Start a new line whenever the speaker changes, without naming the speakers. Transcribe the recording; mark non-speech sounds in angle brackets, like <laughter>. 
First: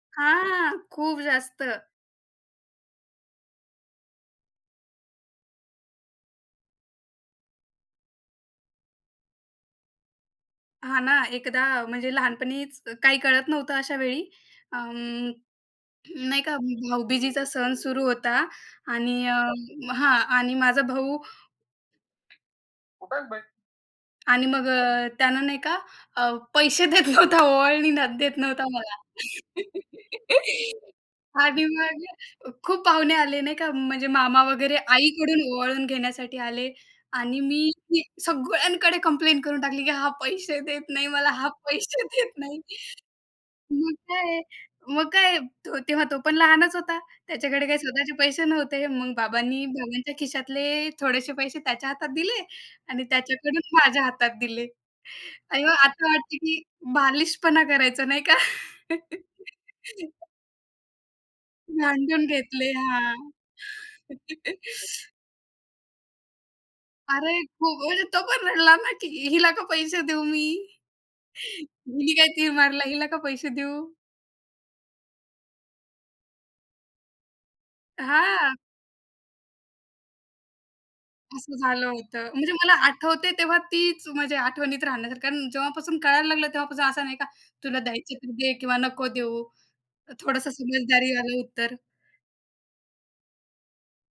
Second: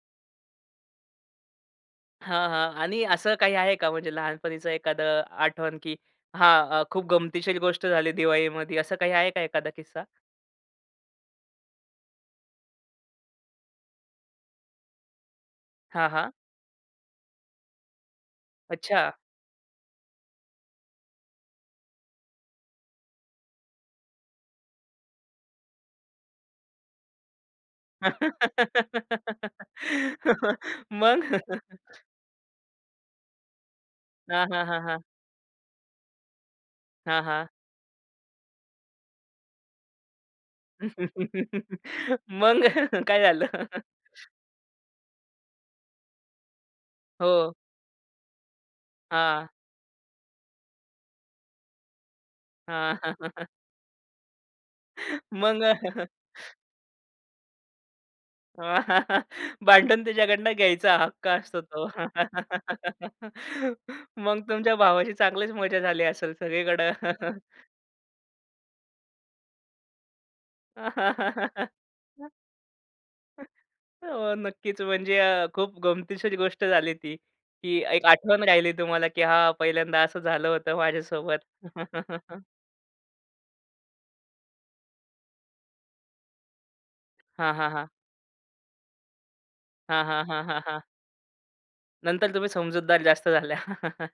हां खूप जास्त.
हां, हां आणि असं काही आहे का? म्हणजे लहानपणीच एखादं आठवण, की हां, खूप गमतीशीर गोष्ट झाली दिवाळीमध्ये, असं काही आहे का एखादा किस्सा?
हां ना, एकदा अ, म्हणजे लहानपणीच काही कळत नव्हतं अशावेळी अं,
हां, हां.
नाही का भाऊबीजीचा सण सुरू होता
अच्छा.
आणि अं, हां, आणि माझा भाऊ आणि मग अ, त्याने नाही का अ, पैसे देत नव्हता, ओवळणी ना देत नव्हता मला.
<laughs>
<laughs>
मग.
आणि मग खूप पाहुणे आले नाही का, म्हणजे मामा
हां, हां,
वगैरे
हां, हां.
आईकडून ओवाळून घेण्यासाठी आले
हां,
आणि
हां.
मी की सगळ्यांकडे कंप्लेन करून टाकली, की "हा पैसे देत नाही मला, हा
<chuckles>
पैसे देत नाही."
मग काय झालं?
मग काय मग काय? तेव्हा तो पण लहानच होता,
हो.
त्याच्याकडे काय स्वतःचे पैसे नव्हते. मग
हां
बाबांनी, बाबांच्या खिशातले थोडेसे पैसे त्याच्या हातात दिले
हां.
आणि
<chuckles>
त्याच्याकडून माझ्या हातात दिले
मग
आणि आता वाटते, की बालिशपणा करायचो, नाही का?
<chuckles> भांडून
<chuckles>
त्याच्याकडनं घ्यायचा हक्क असतो तो.
भांडून घेतले. हां.
<laughs> मग तुमच्या
<chuckles>
भावाशी चांगलीच मजा झाली असेल सगळीकडं?
अरे, खूप बोलले तो पण रडला ना, की "हिला का पैसे देऊ मी? हिनी काय
<chuckles>
तीर मारला, हिला का पैसे देऊ?"
हो, नक्कीच, म्हणजे अ, खूप गमतीशीर गोष्ट झाली ती, की अ, एक आठवण
हां.
राहिली तुम्हाला, की हा पहिल्यांदा असं झालं होतं माझ्यासोबत.
असं झालं होतं.
<chuckles>
म्हणजे मला आठवतयं, तेव्हा तीच माझ्या आठवणीत राहण्यासारखं अन् जेव्हापासून कळायला लागलं तेव्हापासून असं नाही का
हां, हां,
"तुला
हां.
द्यायचं तर दे किंवा नको देऊ"
हां, हां, हां,
थोडंसं
हां, हां.
समजदारीवालं उत्तर.
नंतर तुम्ही समजूतदार जास्त झाल्या. <chuckles>